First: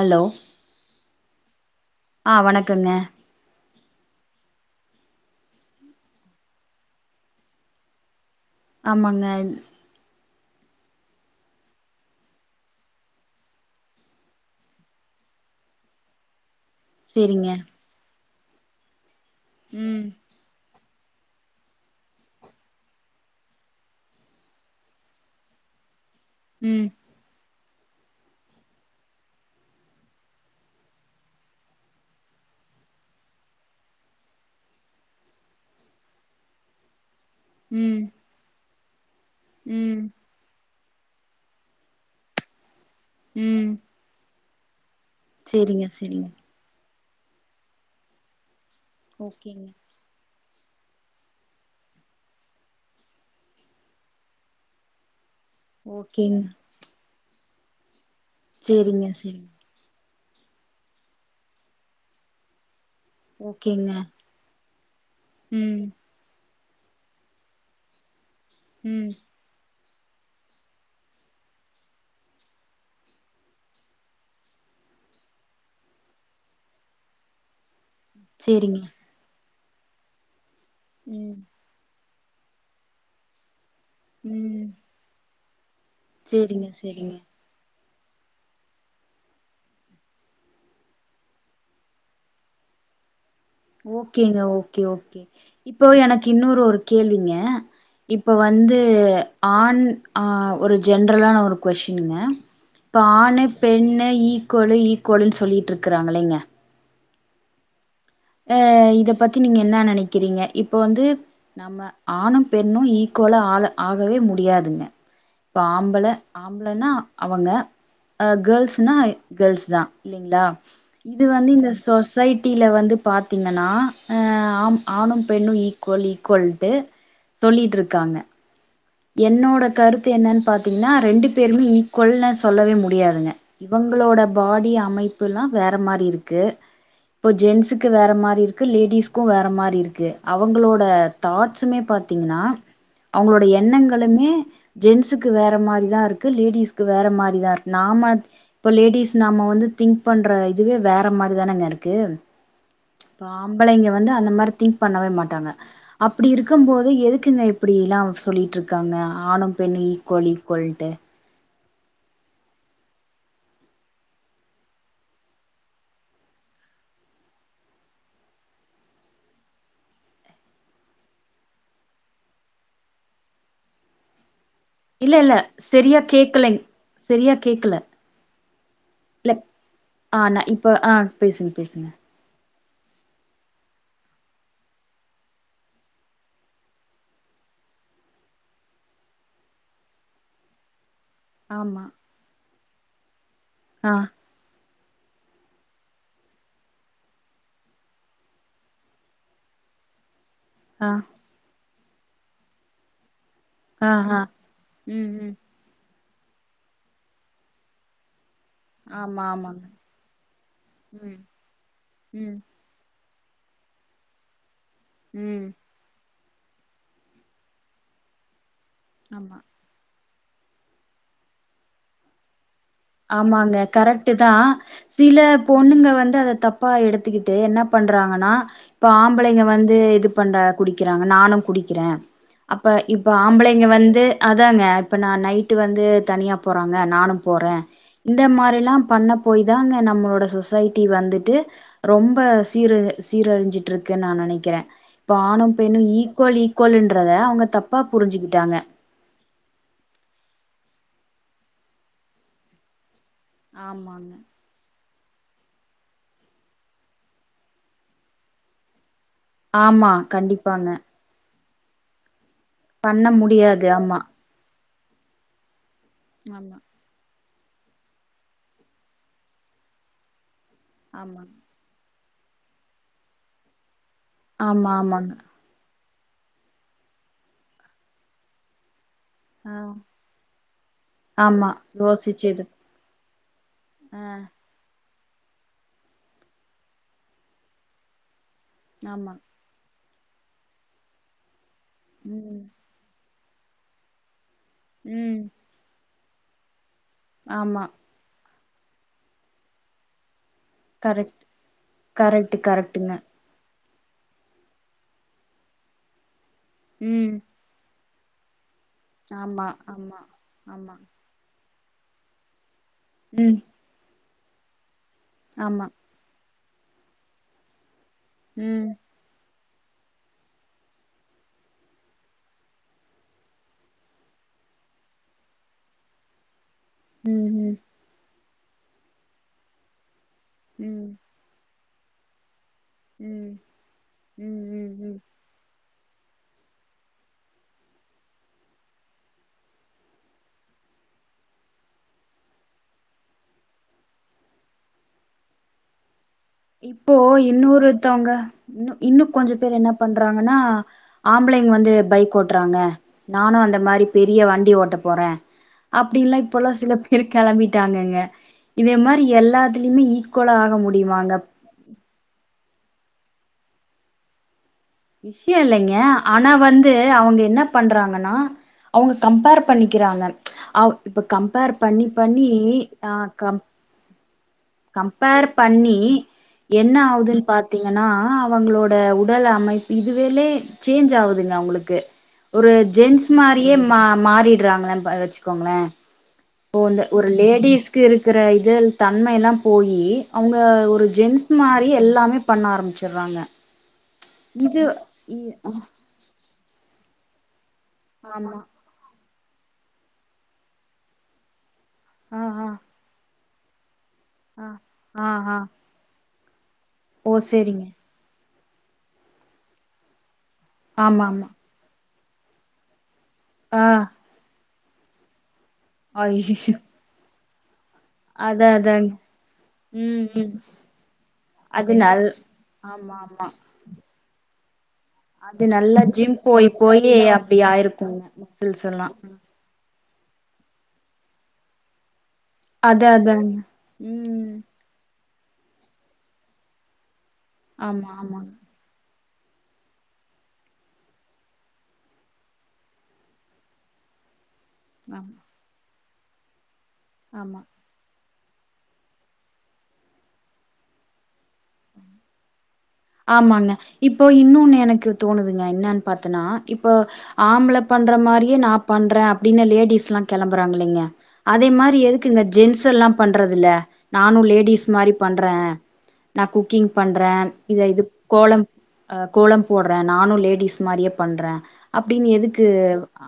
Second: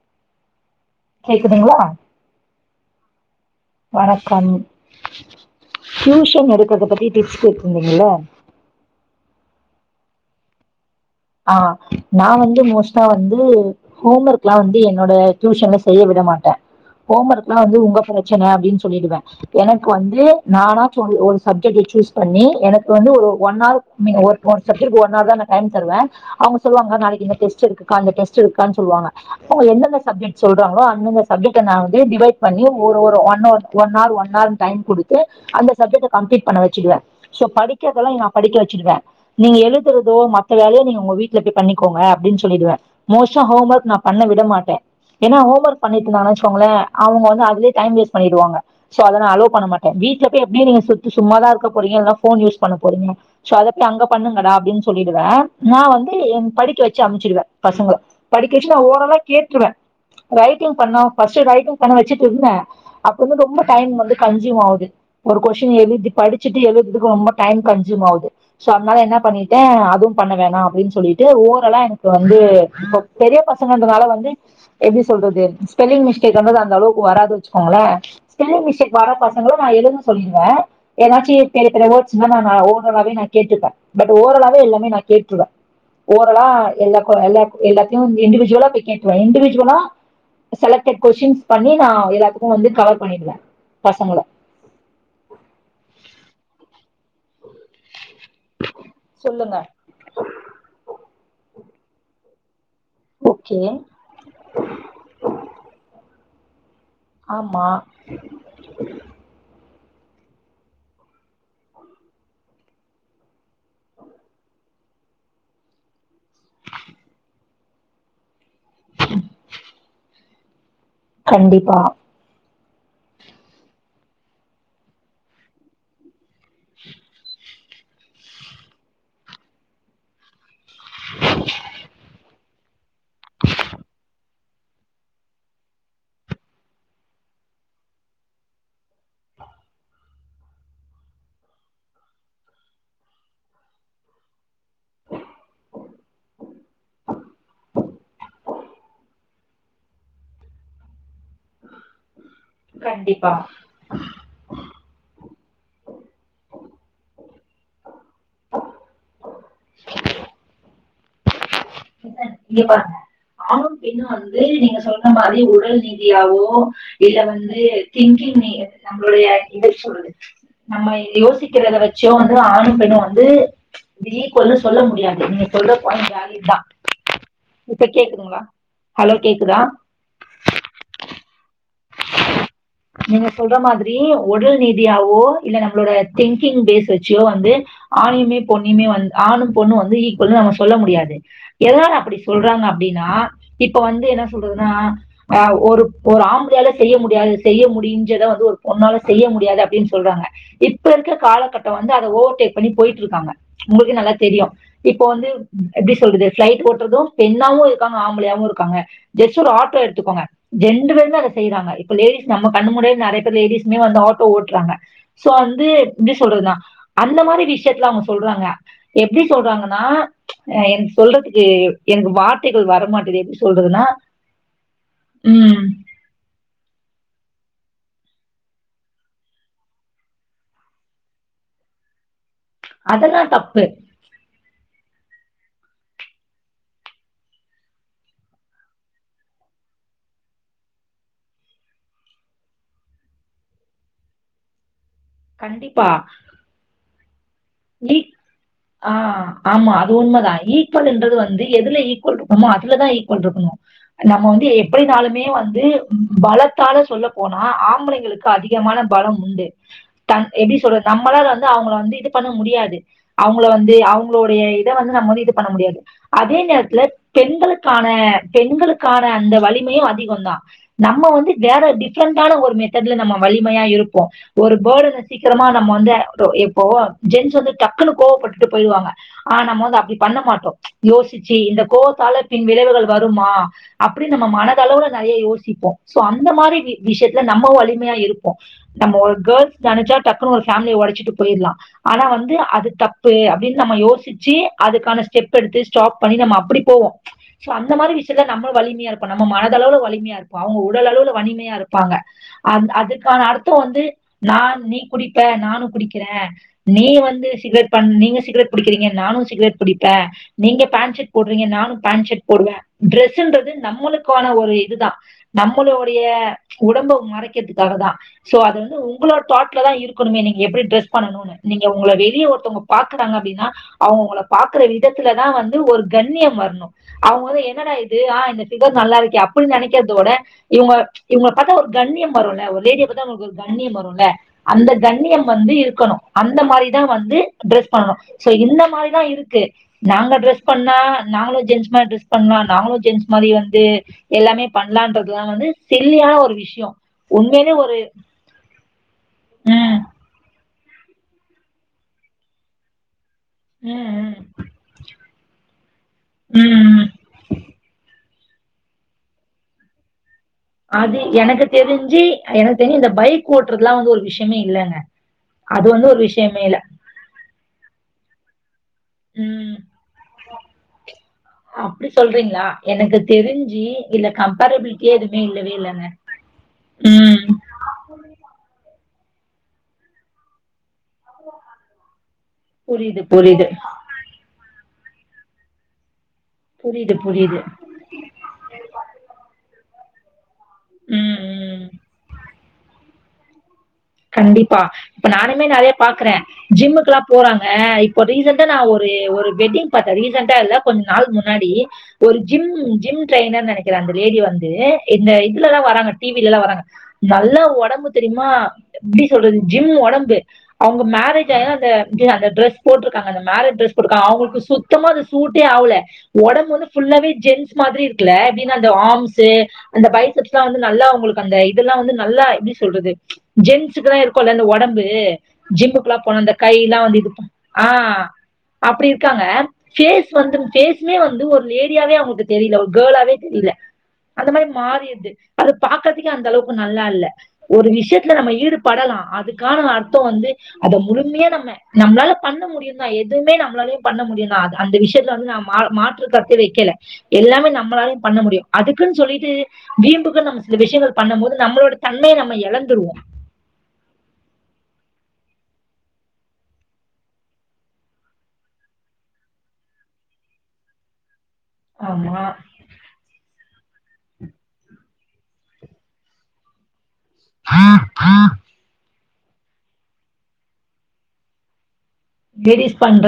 Allow கேக்குதுங்ளா ஆ வணக்கங்க வணக்கம் டியூஷன் எடுக்குறத பத்தி டிப்ஸ் கேட்டுருந்தீங்கள்ள ஆமாங்க ஆ நா வந்து மோஸ்டா வந்து ஹோம் ஒர்க்ல்லா வந்து என்னோட டியூஷன்ல செய்ய விட மாட்ட சேரிங்க ஹோமர்க்ல்லா வந்து உங்க பிரச்சன அப்டின் சொல்லிடுவ எனக்கு ம் வந்து நானாச் ஒரு ஒரு சப்ஜெக்ட் சூஸ் பண்ணி எனக்கு வந்து ஒரு ஒன்னாவ் நிங்க ஒர்க் சப்ஜெட்க்கு ஒன்னார் தா நா டைம் தருவே அவ்ங்க ம் சொல்லுவாங்க நாளைக்கு இந்த டெஸ்ட் இருக்கு அந்த டெஸ்ட் இருக்கா சொல்வாங்க அவ்ங்க எந்தெந்த சப்ஜெக்ட் சொல்றாங்ளோ அந்தந்த சப்ஜெக்ட நா வந்து டிவைட் டு பண்ணி ஒரு ஒரு ஒன்னொ ஒன்னார் ஒன்னார் டைம் குடுத்து அந்த சப்ஜெக்ட கம்ப்ளீட் பண்ண வெச்சிடுவே சோ ம் படிக்கர்தெல்லா இங் நா படிக்க வச்சிருவே நீங்க ம் எழுதுறதோ மத்த வேலய நீங்க உங்க வீட்ல பொய் பண்ணிக்கோங்க அப்டின் சொல்லிட்வே மோஸ்டா ம் ஹோம் ஒர்க் நா பண்ண விட மாட்டே என்னா ஹோம் ஒர்க் சேரிங்க சேரிங்க பண்ணிட்டுந்தங்க வெச்கோங்ளே அவுங்க வந்து அதுலயே டைம் வேஸ்ட் பண்ணிடுவாங்க சோ அத நா அலோ ஓகேங்க பண்ண மாட் ட வீட்ல பொய் எப்டியு நீங்க சொலிடு சும்மாதா இருக்க போறீங்க இல்னா போன் யூஸ் பண்ண போறீங்க சோ அதபொய் அங்க பண்ணுங்கட அப்டின் சொல்லிடுவே நா வந்து ஓகேங்க என் படிக்க வெச்சு அம்ச்சிருவே பசங்ள படிக்க வெச்டு நா சேரிங்க ஓரளா சேரிங்க கேட்ருவே ரைட்டிங் பண்ணா ஃபஸ்ட் ரைட்டிங் பண்ண வெச்சிட் இர்ந்தே அப்பவந்து ரொம்ப டைம் ஓகேங்க வந்து கன்சியூம் ஆவ்து ஒரு கொஷ்டின் ம் எழுதி படி சிட்டு எழுதுக்கு ரொம்ப டைம் கன்சூம் ஆவ்து சோ அதுனால ம் என்ன பண்ணிட்டே அதுவ் பண்ண வேணா அப்டின் சொல்லிட்டு ஓரல்லா எனக்கு வந்து இப்போ பெரிய பசங்கன்றதுனால வந்து எப்டி சொல்றது ஸ்பெல்லிங் மிஸ்டேக் அந்தது அந்தளவுக்கு வராது வச்சுக்கோங்களே ஸ்பெல்லிங் சேரிங்க மிஸ்டேக் வர பசங்கள நா எழுது சொல்லிருவே ம் ஏதாச்சி எனக்கு எனவோ வோட்ஸ்சன்னா நா ஓரளாவே நா கேட்டுருப்பே பட் ஓரளாவே ம் எல்லாமே நா கேட்டுர்வே ஓரலா சேரிங்க சேரிங்க எல்லார்க்கு எல்லாக் எல்லாத்தியு இண்டிவிஜுவலா பொய் கேட்டுவே இண்டிவிஜுவலா செலக்டட் கொஷிடின்ஸ் பண்ணி நா எல்லாத்துக்கு வந்து கவர் பண்ணிடுவே ஓகேங்க ஓகே ஓகே இப்போ எனக்கு இன்னொரு ஒரு கேள்விங்க இப்போ வந்து சொல்லுங்க ஆண் ஆ ஒரு ஜென்ரலான ஒரு கொஷிடின்ங்க இப்ப ஆணு ஓகே பெண்ணு ஈக்குவலு ஈக்குவலுன்னு சொல்லிகிட்டு இருக்குறாங்களேங்க ஆமா ஏ இத பத்தி நீங்க என்ன நினைக்கிறீங்க இப்ப வந்து நம்ம ஆணு பெண்ணு ஈக்குவலா ஆ ஆகவே முடியாதுங்க இப்ப ஆம்பள ஆம்பளன்னா அவுங்க கேள்ஸ் னா கேள்ஸ் தா இல்லைங்களா இது வந்து இந்த கண்டிப்பா சொசைட்டில வந்து பாத்தீங்கன்னா ஆ ஆம் ஆணு பெண்ணு ஈக்குவல் ஈக்குவல்ட்டு சொல்லிட்டு இருக்காங்க என்னோட கருத்து என்னன்னு பாத்தீங்கன்னா ரெண்டு பேருமே ஈக் கோள்ள சொல்லவே முடியாதுங்க இவங்களோட பாடி அமைப்புல்லா வேற மாரி இருக்கு இப்போ ஜென்ஸ்க்கு வேறு மாரி இருக்குது லேடீஸ்க்கு வேற மாரி இருக்குது அவங்களோட தாட்ஸுமே பாத்தீங்கன்னா அவுங்களுடைய எண்ணங்களுமே ஜென்ஸ்க்கு வேற மாரி தா இருக்கு லேடிஸ்க்கு வேற மாரி தா இருக்கு நாம இப்போ லேடிஸ் நாம வந்து திங்க் பண்ற இதுவே வேற மாரிதானங்க இருக்கு ஆம் கண்டிப்பா பொம்பளைங்க வந்து அந்த மாரி திங் பண்ணவே மாட்டாங்க அப்டி இருக்கு போது எதுக்குங்க இப்டில்லா சொல்லிட்டு இருக்காங்க ஆணு பெண்ணு ஈக்குவோல் ஈக்குவோல்ட்டு இங்க பாருங்க ஆணு பெண்ணு வந்து நீங்க சொல்ற மாரி உடல் நீதியாவோ இதுல வந்து திங்கிங் நம்மளோடய இத சொல்லுது நம்ம யோசிக்கறத வெச்சோ வந்து ஆணு பெண்ணு வந்து வீ ஒன்னோ சொல்ல முடியாது நீங்க சொல்ற பாயின்டு வேலிட்தா சரியா இப்ப கேக்குதுங்களா ஹலோ கேக்குதா ஆ நா இப்ப ஆ பேசுங்க பேசுங்க நீங்க சொல்ற மாதிரி உடல் ரிதியாவோ இல்ல நம்மளோட திங்கிங் பேஸ் வெச்சியோ வந்து ஆயுமே பொண்ணியுமே வந்து ஆணு பொண்ணோ வந்து ஈக்குவல் நம்ம சொல்ல முடியாது ஆமா எதனால அப்டி சொல்றாங்க அப்டீன்னா இப்ப ஆ வந்து என்ன சொ ல்றதுன்னா ஒரு ஒரு ஆம்ப ளயால செய்ய முடியாது செய்ய முடியஞ்சத வந்து ஒரு பொண்ணால செய்ய முடியாது அப்டீன்னு சொல்றாங்க இப்ப ஆ இருக்குற காலகட்டோ வந்து அத ஓவர்டேக் பண்ணி போயிட்ருக்காங்க ஆ உங்குளுக்கே நல்லா ஆ தெரியு இப்போ ம் வந்து ம் எப்டி சொல்றது ஃபிளைட் ஓட்டுறதும் பெண்ணாவு இருக்காங்க ஆம்பளயாவு இருக் க்காங்க ஆமா ஜெஸ்ட்டு ஒரு ஆமாங்க ஆட்டோ எடுத்துக்கோங்க ரெண்டு பேருமே ம் அத செய்யறாங்க இப்ப லேடிஸ் ம் நமக் கண்ணு முன்னாடிய நறைய பேரு லேடிஸ்மே வந்து ஆட்டோ ஓட்றாங்க சோ ம் வந்து எப்டி சொல்றது நா அந்த மாரி விஷயத்துல அவுங்க சொல்றாங்க எப்டி ஆமா சொல்றாங்க னா எனக்கு சொல்றதுக்கு எனக்கு வார்த்தைகள் வர ஆமாங்க கரெக்ட்டுதா சில ம் பொண்ணுங்க வந்து அத தப் பா எடுத்துக்கிட்டு என்ன பண்றாங்கன்னா இப்ப ஆம்பளைங்க வந்து இது பண்ற குடிக்கிறாங்க நானு குடிக்கிறே அப்ப இப்ப அதெல்லாம் தப்பு. ஆம்பளைங்க வந்து அதாங்க இப்ப நா நைட்டு வந்து தனியா போறாங்க நானு போறே இந்த மாரிலா பண்ண போய் தாங்க நம்மளோட சொசைட்டி வந்துட்டு ரொம்ப சீர சீரழிஞ்சிட்டு இருக்குன்னு நா நெனைக்கிறே ஆணு பெண்ணோ கண்டிப்பா. ஈக்குவல் ஈக்குவலுன்றத அவுங்க தப்பா ஈ புரிஞ்சுக்கிட்டாங்க ஆ ஆமா அது உண்மதா ஈக்குவல்ன்றது வந்து எதுல ஈக்குவல் இருக்குமோ அதுலதா ஈக் வல் இருக்கணோ ஆமாங்க. நம்ம வந்து எ எப்டினாலுமே வந்து பலத்தால சொல்ல போனா ஆம்பளைங்களுக்கு அதிகமான பலம் உண்டு ஆமா, த எப்டி கண்டிப்பாங்க. சொல்றது நம்மளால வந்து அவங்கள வந்து இது பண்ண முடியாது பண்ண அவங்கள முடியாது வந்து ஆமா. அவங்களோடைய இதை வந்து நம்ம வந்து இது பண்ண முடியாது அதே ஆமா. நேரத்துல பெண்களுக்கான பெண்களுக்கான அந்த வலிமையு அதிகோந்தா நம்ம ஆமா வந்து வேற டி ஃப்ரெண்டான ஒரு மெத்தேட்ல நம்ம வலிமையா இருப்போ ஒரு ஆமா பேர்டன ஆமாங்க சீக்கிரமா நம்ம வந்து ஒரு இப்போ ஜென்ஸ் வந்து டக்குனு கோவப்பட்டுட்டு போய்டுவாங்க ஆ நம்ம வந்து அப்டி பண்ண மாட்டோ யோசிச்சு ஆமா இந்த கோவ்த்தால யோசிச்சது பின் விளைவுகள் வருமா ஆ அப்டி நம்ம மனதளவுல நறைய யோசிப்போ சோ அந்த மாரி வி விஷ்யத்ல நம்முவ் வலிமையா இருப்போ நம்ம ஆமா ஒரு கேர்ள்ஸ் நெனைச்சா டக்குனு ஒரு ஃபேம்லிய ஒடச்சிட்டு போய்ர்லா ஆனா வந்து ம் அது தப் பு அப்டீ நம்ம யோசிச்சு அதுக்கான ம் ஸ்டெப் எடுத்து ஸ்டாப் பண்ணி நம்ம அப்டி போவோ சோ ஆமா அந்த மாரி விஷ்யத்துல நம்மளு வலிமியா இருப்போ நம்ம மனதளவுல வலிமியா இருப் போ அவுங்க உடல் அளவுல கரெக்ட் வனிமயா இருப்பாங்க கரெக்ட் அந் கரெக்ட்டுங்க அதுக்கான அர்த்தோ வந்து நா நீ குடிப்ப நானு குடிக்கிறே நீ ம் வந்து சிகர்ட் பண்ணி நீங்க சிகரெட் புடிக்றீங்க நானு ஆமா சிகரெட் பிடிப்பே ஆமா நீங்க ஆமா பேண்ட் ஷர்ட் போட்றீங்க நானு பேண்ட் ஷர்ட் போடுவே ம் ட்ரெஸ்ன்றது நம்முளுக்கான ஒரு இதுதா ஆமா நம்மளோ டைய உடம்ப மறைக்கிற்துக்காக தா சோ அது ம் வந்து உங்களோட் தாட்ல தா இருக்கனுமே நீங்க எப்டி ட்ரெஸ் பண்ணணோனு நீங்க உங்ள வெளிய ஒருத்தவுங்க பாக்குறாங்க அப்டீன்னா அவுங்க உங்கள பாக்ற விதத்துலதா வந்து ஒரு கண்ணியம் வர்ணோ அவுங்க ம் என்னடா இது ஆ இந்த ஃபிகர் நல்லாருக்கே அப்பிடி நெனைக்கற்தோட ம் இவங்க ம் இவங்ள பாத்தா ஒரு கண்ணியம் வருல்ல ஒரு லேடிய பாத்தா உங்களுக் ம் ஒரு கண்ணியம் வருல்ல ம் அந்த ம் ம் கண்ணியம் வந்து இருக்கணு அந்த மாரிதா வந்து ட்ரெஸ் பண்ணனு சோ இந்த மாரி தா இருக்கு நாங்க ட்ரெஸ் பண்ணா நாங்ளு ஜென்ஸ் மார் ட்ரெஸ் பண்லா நாங்ளு ஜென்ஸ் மாரி வந்து எல்லாமே பண்லான்றதுலா வந்து சில்லியான ஒரு விஷ் இப்போ இன்னோருத்தவ்ங்க இன்னு இன்னு கொஞ்ச பேர் என்ன ம் பண் றாங்கன்னா ஆம்பளைங் வந்து பைக் ஓட்றாங்க நானு அந்த மாரி ம் ம் பெரிய வண்டி ஓட்ட போறே அப்டில்லா இப்போல்லா ம் சில ம் பேரு கெளம்பிட்டாங்கங்க இதே மாரி எல்லாத்லிமே ஈக்கோலா அது எனக்கு தெரிஞ்சி எனக் தெர்ஞ்சு இந்த பைக் ஓட்றதுலா வந்து ஒரு விஷ்யமே இல்லங்க விஷ்யோ அது இல்லைங்க வந்து ஒரு ஆனா விஷயமே இல்ல வந்து அவுங்க என்ன பண்றாங்கன்னா அவ்ங்க கம்ப்பேர் ம் பண்ணிக்கிறாங்க அவ் இப்போ கம்ப்பேர் பண்ணி பண்ணி அ கம் ஞ்சி இல்ல கம்ப்பேரபிள் கம்ப்பேர் பண்ணி என்ன ஆவுதுன் ம் பாத் தீங்கன்னா அவங்ளோட உடல் அமைப் இதுவேல சேஞ்ச் ஆவ் துங்க அவ்ங்ளுக்கு ஒரு புரியுது ஜென்ஸ் புரியுது மாரியே மா மாறிட்றாங்களே ப வெச்சுக்கோங்ளே இப்போ வந்து புரியுது ஒரு புரியுது லேடிஸ்க்கு இருக்கற இது தன்மையெல்லா போயி அவ்ங்க ஒரு ம் ஜென்ஸ் ம் மாரியே எல்லாமே பண்ண ஆரம்பிச்சர்றாங்க கண்டிப்பா இப்ப நானுமே நெறைய பாக்கறே ஜிம்முக்குல்லா போறாங்க இப் போ ஆமா ரீசண்ட்டா நா ஒரு ஒரு வெட்டிங் பாத்தே ரீசெண்ட்டா இல்ல கொஞ் நாள்க் முன்னாடி ஒரு ஆ ஆ ஜிம் ஜிம் ட்ரெய்னர் நெனைக்கறே அந்த லேடி ஆ வந்து ஆ இந்த ஆ இதுலல்லா வராங்க டி வி லெல்லா வராங்க ஓ நல்ல செரிங்க ஒடம்பு தெரிய்மா எப்டி சொல்றது ஜிம் ஒடம்பு அவ்ங்க ஆமா மேரேஜ் ஆமா ஆகைல அந்த ட்ர அந்த ட்ரஸ் போட்ருக்காங்க அந்த மேரேஜ் ஆ ட்ரஸ் போட்ருக்காங்க அவுங்ள்க்கு சுத் தமா அது சூட்டே ஆவ்ல ஒடம்பு ஐயயோ வந்து ஃபுல்லாவே ஜென்ஸ் மாதிரி இருக்குல்ல அத எப்டினா அந்த அதாங்க ஆம்ஸ்சு அந்த ம் ம் பைசெப்ஸ்லா வந்து நல்லா அவங்களுக்கு அந்த அது இதெல்லா வந்து நல் நல்லா எப்டி சொல்றது ஆமா ஆமா ஜென்ஸுக்கெலா இருக்குல்ல அந்த ஒடம்பு அது நல்லா ஜிம்முக்குலா ஜிம் போனா அந்த போய் கைலா போய் வந்து இது பா அப்டி ஆ ஆயிருக்குங்க மசில்ஸ் எல்லா அப்டி ம் இர்க்காங்க ஃபேஸ் வந்தும் ஃபேஸ்மே வந்து ஒரு லேடியாவே அவுங்கள்க்கு தெரில ஒரு அது கேளாவே அதாங்க தெரில அந்த ம் மாரி மாறிர்து அது பாக்கற்துக்கே அந்தளவுக்கு நல்லால்ல ஒரு ஆமா விஷ்யத் ஆமாங்க ஈடுபடலா அதுக்கான அர்த்தோ வந்து அத முழுமையா நம்ம நம்ளால பண்ண முடியுந்தா எதுமே நம்ளாலயு பண்ண முடியுந்தா அத அந்த விஷ்யத்ல ஆமா வந்து நா மா மாற்றுக்கர்த்தே வெக்கல ஆமா எல்லாமே நம்ளாலயு பண்ண முடியு அதுக்குன் சொல்லீட்டு வீம்புக்குன் நம்ம சில விஷ்யங்கள் பண்ணும்போது நம்ளோட தன்மைய நம்ம எழந்துருவோ ஆமாங்க இப்போ இன்னோன்னு எனக்கு தோணுதுங்க என்னன் பாத்தனா இப்ப ஆம்பள பண்ற மாரியே நா பண்றே அப்டினு லேடிஸ்லா கெளம்பறாங்கில்லைங்க அதே மாரி எதுக்கு இந்த ஆமா ஜென்ஸ் செல்லா பண்றதில்ல நானு லேடிஸ் மாரி பண்றே நா குக்கிங் பண்றே இந்த இது கோலம் அ கோலம் போட்றே நானு லேடிஸ் மாரியே பண்றே அப்டினு எது லேடிஸ் பண்ற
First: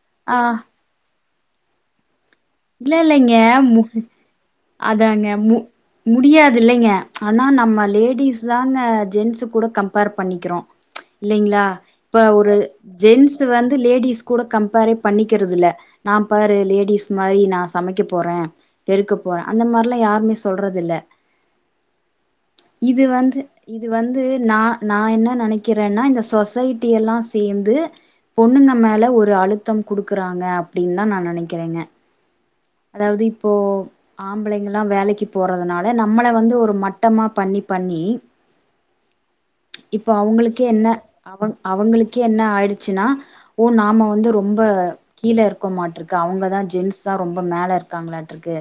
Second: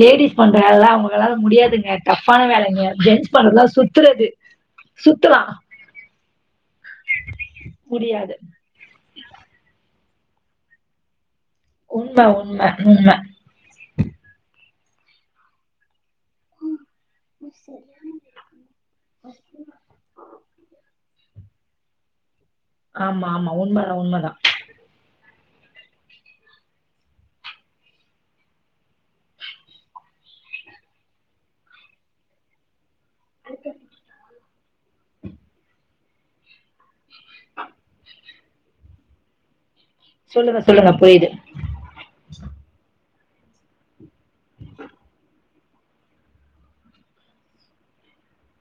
லேடிஸ் பண்ற வேல்லா அவுங்களால முடியாதுங்க டஃப்ஃபான வேலை ங்க இல்ல ஜென்ஸ் இல்லைங்க பண்றதுலா மு சுத்துறது அதாங்க சுத்தலா மு முடியாதில்லைங்க ஆனா நம்ம முடியாது லேடிஸ் தா ங்க ஜென்ஸு கூட கம்பேர் பண்ணிக்கிறோ இல்லைங்களா இப்ப உண்ம ஒரு உண்ம உண்ம ஜென் ஸு வந்து லேடிஸ் கூட கம்ப்பேரே பண்ணிக்கிறதில்ல நா பாரு லேடிஸ் மாரி நா சமைக்க போறே பெருக்க போறே அந்த மார்லா யாருமே சொல்றதில்ல இது ஆமா வந்து ஆமா இது உண்மதா வந்து உண்மதா நா நா என்ன நெனைக்கிறேனா இந்த சொசைட்டியெல்லா சேந்து பொண்ணுங்க மேல ஒரு அழுத்தம் குடுக்குறாங்க அப்டின்னு தா நா நெனைக்கிறேங்க அதாவது இப்போ ஆம்பளைங்க எலா வேலைக்கு போறதுனால நம்மள வந்து ஒரு மட் மட்டமா பண்ணி பண்ணி இப்போ சொல்லுங்க அவுங்களுக்கே என்ன சொல்லுங்க புரியுது அவங் அவுங்களுக்கே என்ன ஆயிடுச்சினா ஓ நாம வந்து ரொம்ப கீழே இருக்க மாற்றுக்கு அவுங்கதா ஜென்ஸ் தா ரொம்ப மேல இருக்காங்களாட்ருக்கு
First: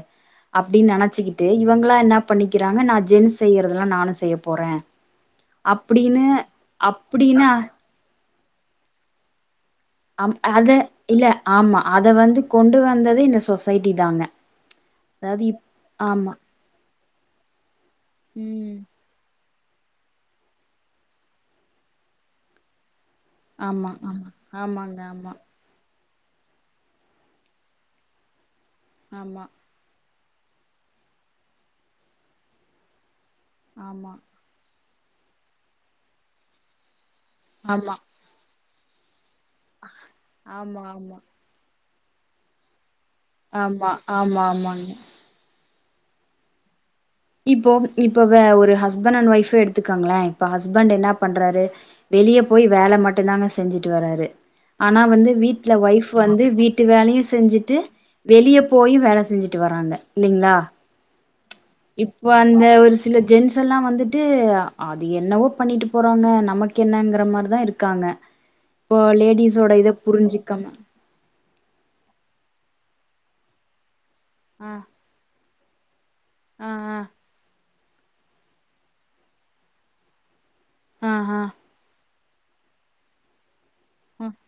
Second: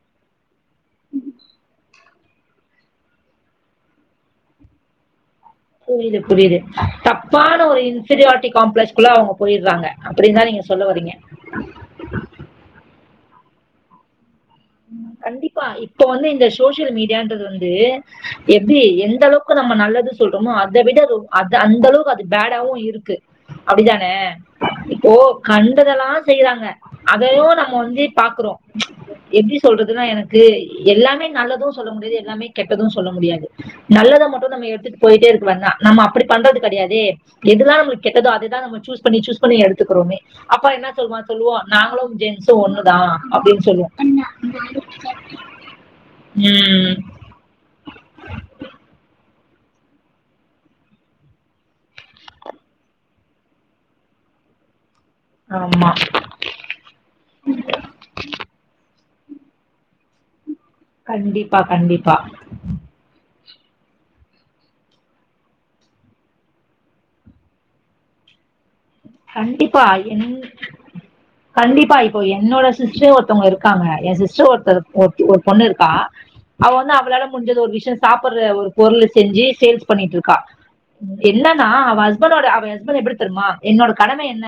அப்டின்னு நெனைச்சிக்கிட்டு இவுங்களா என்னா பண்ணிக்கிறாங்க நா ஜென்ஸ் செய்யறதெல்லா நானு செய்ய போறே அப்டின்னு அப்டின்னா தப்பான ஒரு இன் ஸ்பிரியாரிட்டி காம்ப்ளக்ஸ்குள்ள அவுங்க போயிறாங்க அம் அப்டின்னு தா நீங்க அத சொல்ல வரீங்க இல்ல ஆமா அத வந்து கொண்டு வந்ததே இந்த சொசைட்டி தாங்க அதாவது இப் கண்டிப்பா இப்ப வந்து ஆமா இந்த சோசியல் மீடியன்றது வந்து ம் எப்டி எந்த அளவுக் கு நம்ம நல்லது சொல்றோமோ அத விட ரொம் அத அந்த அளவுக்கு அது பேடாவு இருக்கு ஆமா ஆமா ஆமாங்க இப்போ ஆமா கண்டதெல்லா செய்றாங்க அதையு நம்ம வந்து பாக்குறோ ஆமா எப்டி சொல்றதுனா எனக்கு எல்லாமே நல்லது சொல்ல முடியாது எல்லாமே கெட்டது சொல்ல முடியாது நல்லத மட்டு நம்ம எடுத்துட் போயிட்டே இருக்க [unintelligible] நம்ம அப்டி பண்றது கெடையாதே எதுதா ஆமா ஆமா நமக் கெட்டதோ அததா நம்ம சூஸ் பண்ணி சூஸ் பண்ணி எடுத்துக்கறோமே அப்ப ஆமா என்ன சொல்வா ஆமா சொல்வோ சொல்லுவோ நாங்களு ஜென்ஸ்ம் ஒண்ணுதா ஆமா ஆமா ஆமாங் ம் இப்போ இப்ப வே ஒரு ஹஸ்பண்ட் அண்ட் ஒயஃப் எடுத்துக்கோங்களே இப்ப ஹஸ்பண்ட் என்ன பண்றாரு வெளிய போய் வேலை மட்டும்தாங்க செஞ்சிட்டு வராரு ஆனா வந்து வீட்டுல ஆமா ஒய்ஃப் வந்து வீட் விட்டு வேலையு செஞ்சிட்டு வெளியே போயு வேல செஞ்சிட்டு வராங்க இல்லலீங்களா கண்டிப்பா கண்டிப்பா அந்த ஒரு சில ஜென்ஸ்லாம் வந்துட்டு அது என்னவோ பண்ணிட்டு போறாங்க நமக்கு என்னங்கிற மாரி தா இருக்காங்க இப்போ லேடிஸோட கண்டிப்பா இத என் புரிஞ்சுக்காம கண்டிப்பா இப்போ என்னோட சிஸ்டர் ஒருத்தவங்க இருக்காங்க எ சிஸ்டர் ஆ ஒருத்தர் ஒருத்தி ஒரு பொண்ணு இருக்கா அவ வந்து அவளால முடிஞ்சது ஒரு விஷயம் சாப்படுற ஒரு பொருள செஞ்சி சேல்ஸ் பண்ணிட்டு இருக்கா ஆஹா என்னன்னா அவள் ஹஸ்பண்டோட அவ ஹஸ்பண்ட் எப்படி தெர்மா என்னோட கடம என்ன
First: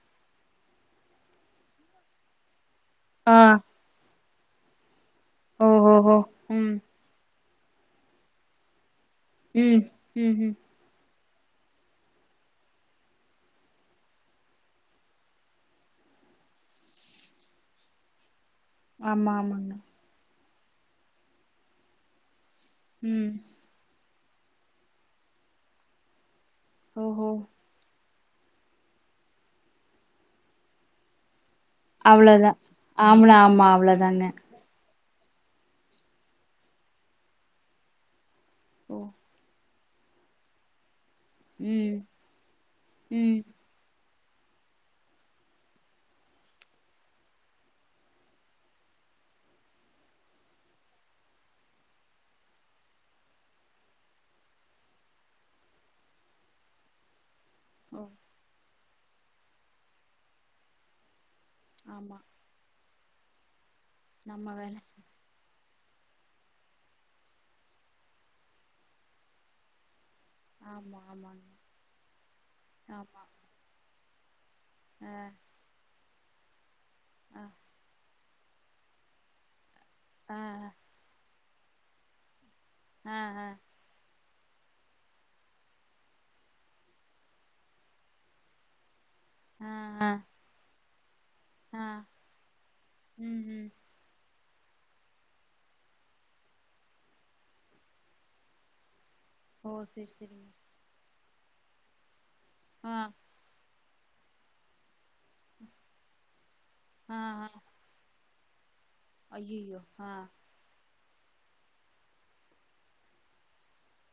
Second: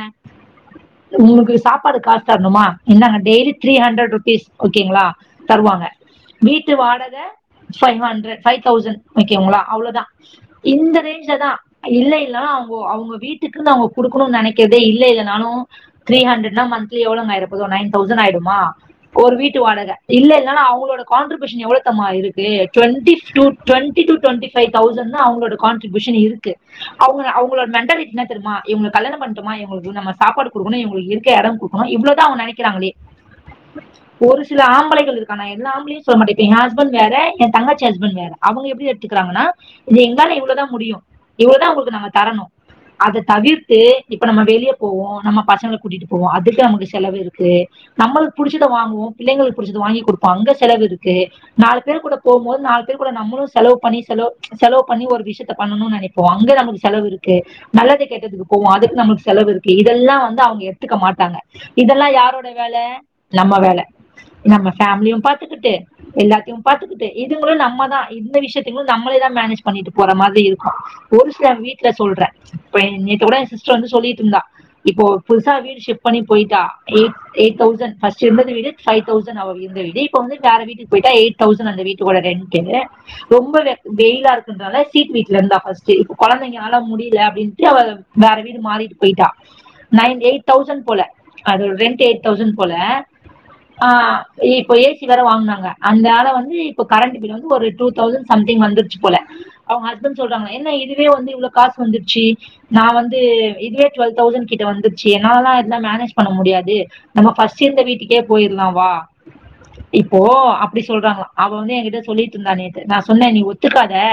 உங்ளுக்கு சாப்பாடு காசு தரணுமா இந்தாங்க ஆ டெய்லி த்ரீ ஹண்டரட் ருபீஸ் ஓகேங்களா தருவாங்க ஓஹோஹோ வீட்டு ம் வாடக பைவ் ஹண்ட்ரட் ஃபபைவ் தௌசண்ட் ஓகேங்களா ம் அவ்ளோதா ம்ஹும் இந்த ரேஞ்ச்ல தா இல்லைன்னா அவுங் அவுங்க வீட்டுக்குன்னு அவுங் குடுக்ணுனு நெனைக்கிறதே இல்ல இல்ல நானு த்ரீஹண்டரட்னா மந்த்தலி எவ்ளோங்க ஆயிற போவுது நைன் தௌசண்ட் ஆயிடுமா ஆமா ஒரு வீட்டு ஆமாங்க வாடக இல்லன்னா அவங்களோட கான்ட்ரிபியூஷன் எவ்ளவுத்தெர்மா ஆயிருக்கு டுவெண்டி ம் two twenty to twenty five thousand தா அவுங்ளோட கான்ட்ரிபியூஷன் இருக்கு அவங்க ஓஹோ அவங்களோட மென்டலி என்னனு தெர்மா இவுங்கல கல்யாண பண்டோமா இவுங்ளுக்கு நம்ம சாப்பாடு குடுக்குணு இவுங்ளுக்கு இருக்க இடம் குடு க்குனு இவ்ளோதா அவுங்க அவ்ளோதா நெனைக்கிறாங்களே ஆம்ள ஆமா அவ்ளோதாங்க ஒரு சில ஆம்பளைகள் இருக்கா நா எல்லா ஆம்பலையு சொல்ல மாட்டே ஏ ஹஸ்பண்ட் வேற எ தங்கச்சி ஹஸ்பண்ட் வேற அவங்க எப்டி ஓ எடுத்துக்கிறாங்கனா இது எங்கால இவ்வளதா முடியு இவ்வளதா உங்ளுக்கு ம் நம்ம தரணு அத ம் தீர்த்தே இப்ப நம்ம வெளியே போவோ நம்ம பசங்கள கூட்டிட்டு போவோ அதுக்கு நமக்கு செலவு இருக்கு நம்மளுக்கு புடிச்சத வாங்குவோ பிள்ளைங்களுக்கு புடிச்சத வாங்கி கொடுப்போ அங்க செலவு இருக்கு நாலு பேர் கூட போபோது நாலு பேர் கூட நம்மளு செலவு பண்ணி செலவு செலவு பண்ணி ஒரு விஷயத்த பண்ணணுனு நினைப்போ அங்க நம்மளுக்கு செலவு இருக்கு ஓ நல்லது கெட்டதுக்கு போவோ அதுக்கு நமளுக்கு செலவு இருக்கு இதெல்லா வந்து அவங்க எடுத்துக்க மாட்டாங்க இதெல்லா ஆமா யாரோட வேல நம்ம வேல நம்ம ஃபேமிலியு பாத்துக்கிட்டு எல்லாத்தையு பாத்துக்கிட்டு இதுங்களு நம்மதா இந்த விஷயத்தங்களு நம்மளே தா மேனேஜ் பண்ணிட்டு போற மாரி இருக்கு ஆமா ஒரு ஆமாங்க சில வீட்டுல சொல்றே இப்ப ஆமா நேத்துகூட என் சிஸ்டர் வந்து சொல்லிட்டு இருந்தா இப்போ ஆ புதுசா வீடு ஷிபிட் பண்ணி போயிட்டா எய் ஆ எய்ட் தவுசண்ட் ச இருந்தது வீடு பைவ் தௌசண்ட் அவ இருந்த வீடு இப்ப வந்து ஆ வேற வீட்டுக்கு போயிட்டா எய் தௌசண்ட் வீட்டு ஓட ரெண்ட்டு ஆ ஆ ரொம்ப வெக் வெயிலா இருக்குன்றால சீட்டு வீட்டுல இருந்தா ஃபர்ஸ்ட் இப் கொழந்தைங்கனால முடியல அப்படின் ட்டு அவ வேற வீடு மாறிட்டு போயிட்டா ஆ ஆ நைன் எயிட் தௌசண்ட் போல அதோட ஆ ரெண்ட் எயிட் தௌசண்ட் போல ம் ம் ஆ இப்போ ஏசி வேற வாங்குனாங்க அதால வந்து இப்ப கரண்ட் பில்லு வந்து ஒரு டூ தௌசண்ட் சம்திங் வந்துருச்சு போல ஓ அவங்க செரி ஹஸ்பண்ட் சொல்றாங்க செரிங்க என்ன இதுவே வந்து இவ்ளோ காசு வந்துருச்சு நா ஆ வந்து இதுவே டுவல் தௌசண்ட் கிட்ட வந்துரிச்சு என்ன ல இதுலா மேனேஜ் பண்ண முடியாது ஆ நம்ப ஆ ஃபர்ஸ்ட் இருந்த வீட்டுக் கே போயிரலா வா ஐயையோ ஆ இப்போ அப்டி சொல்றாங்களா அவ வந்து எகிட்ட சொல்லிட்டு இருந்தா நேத்து நா சொன்னே நீ ஒத்துக்காத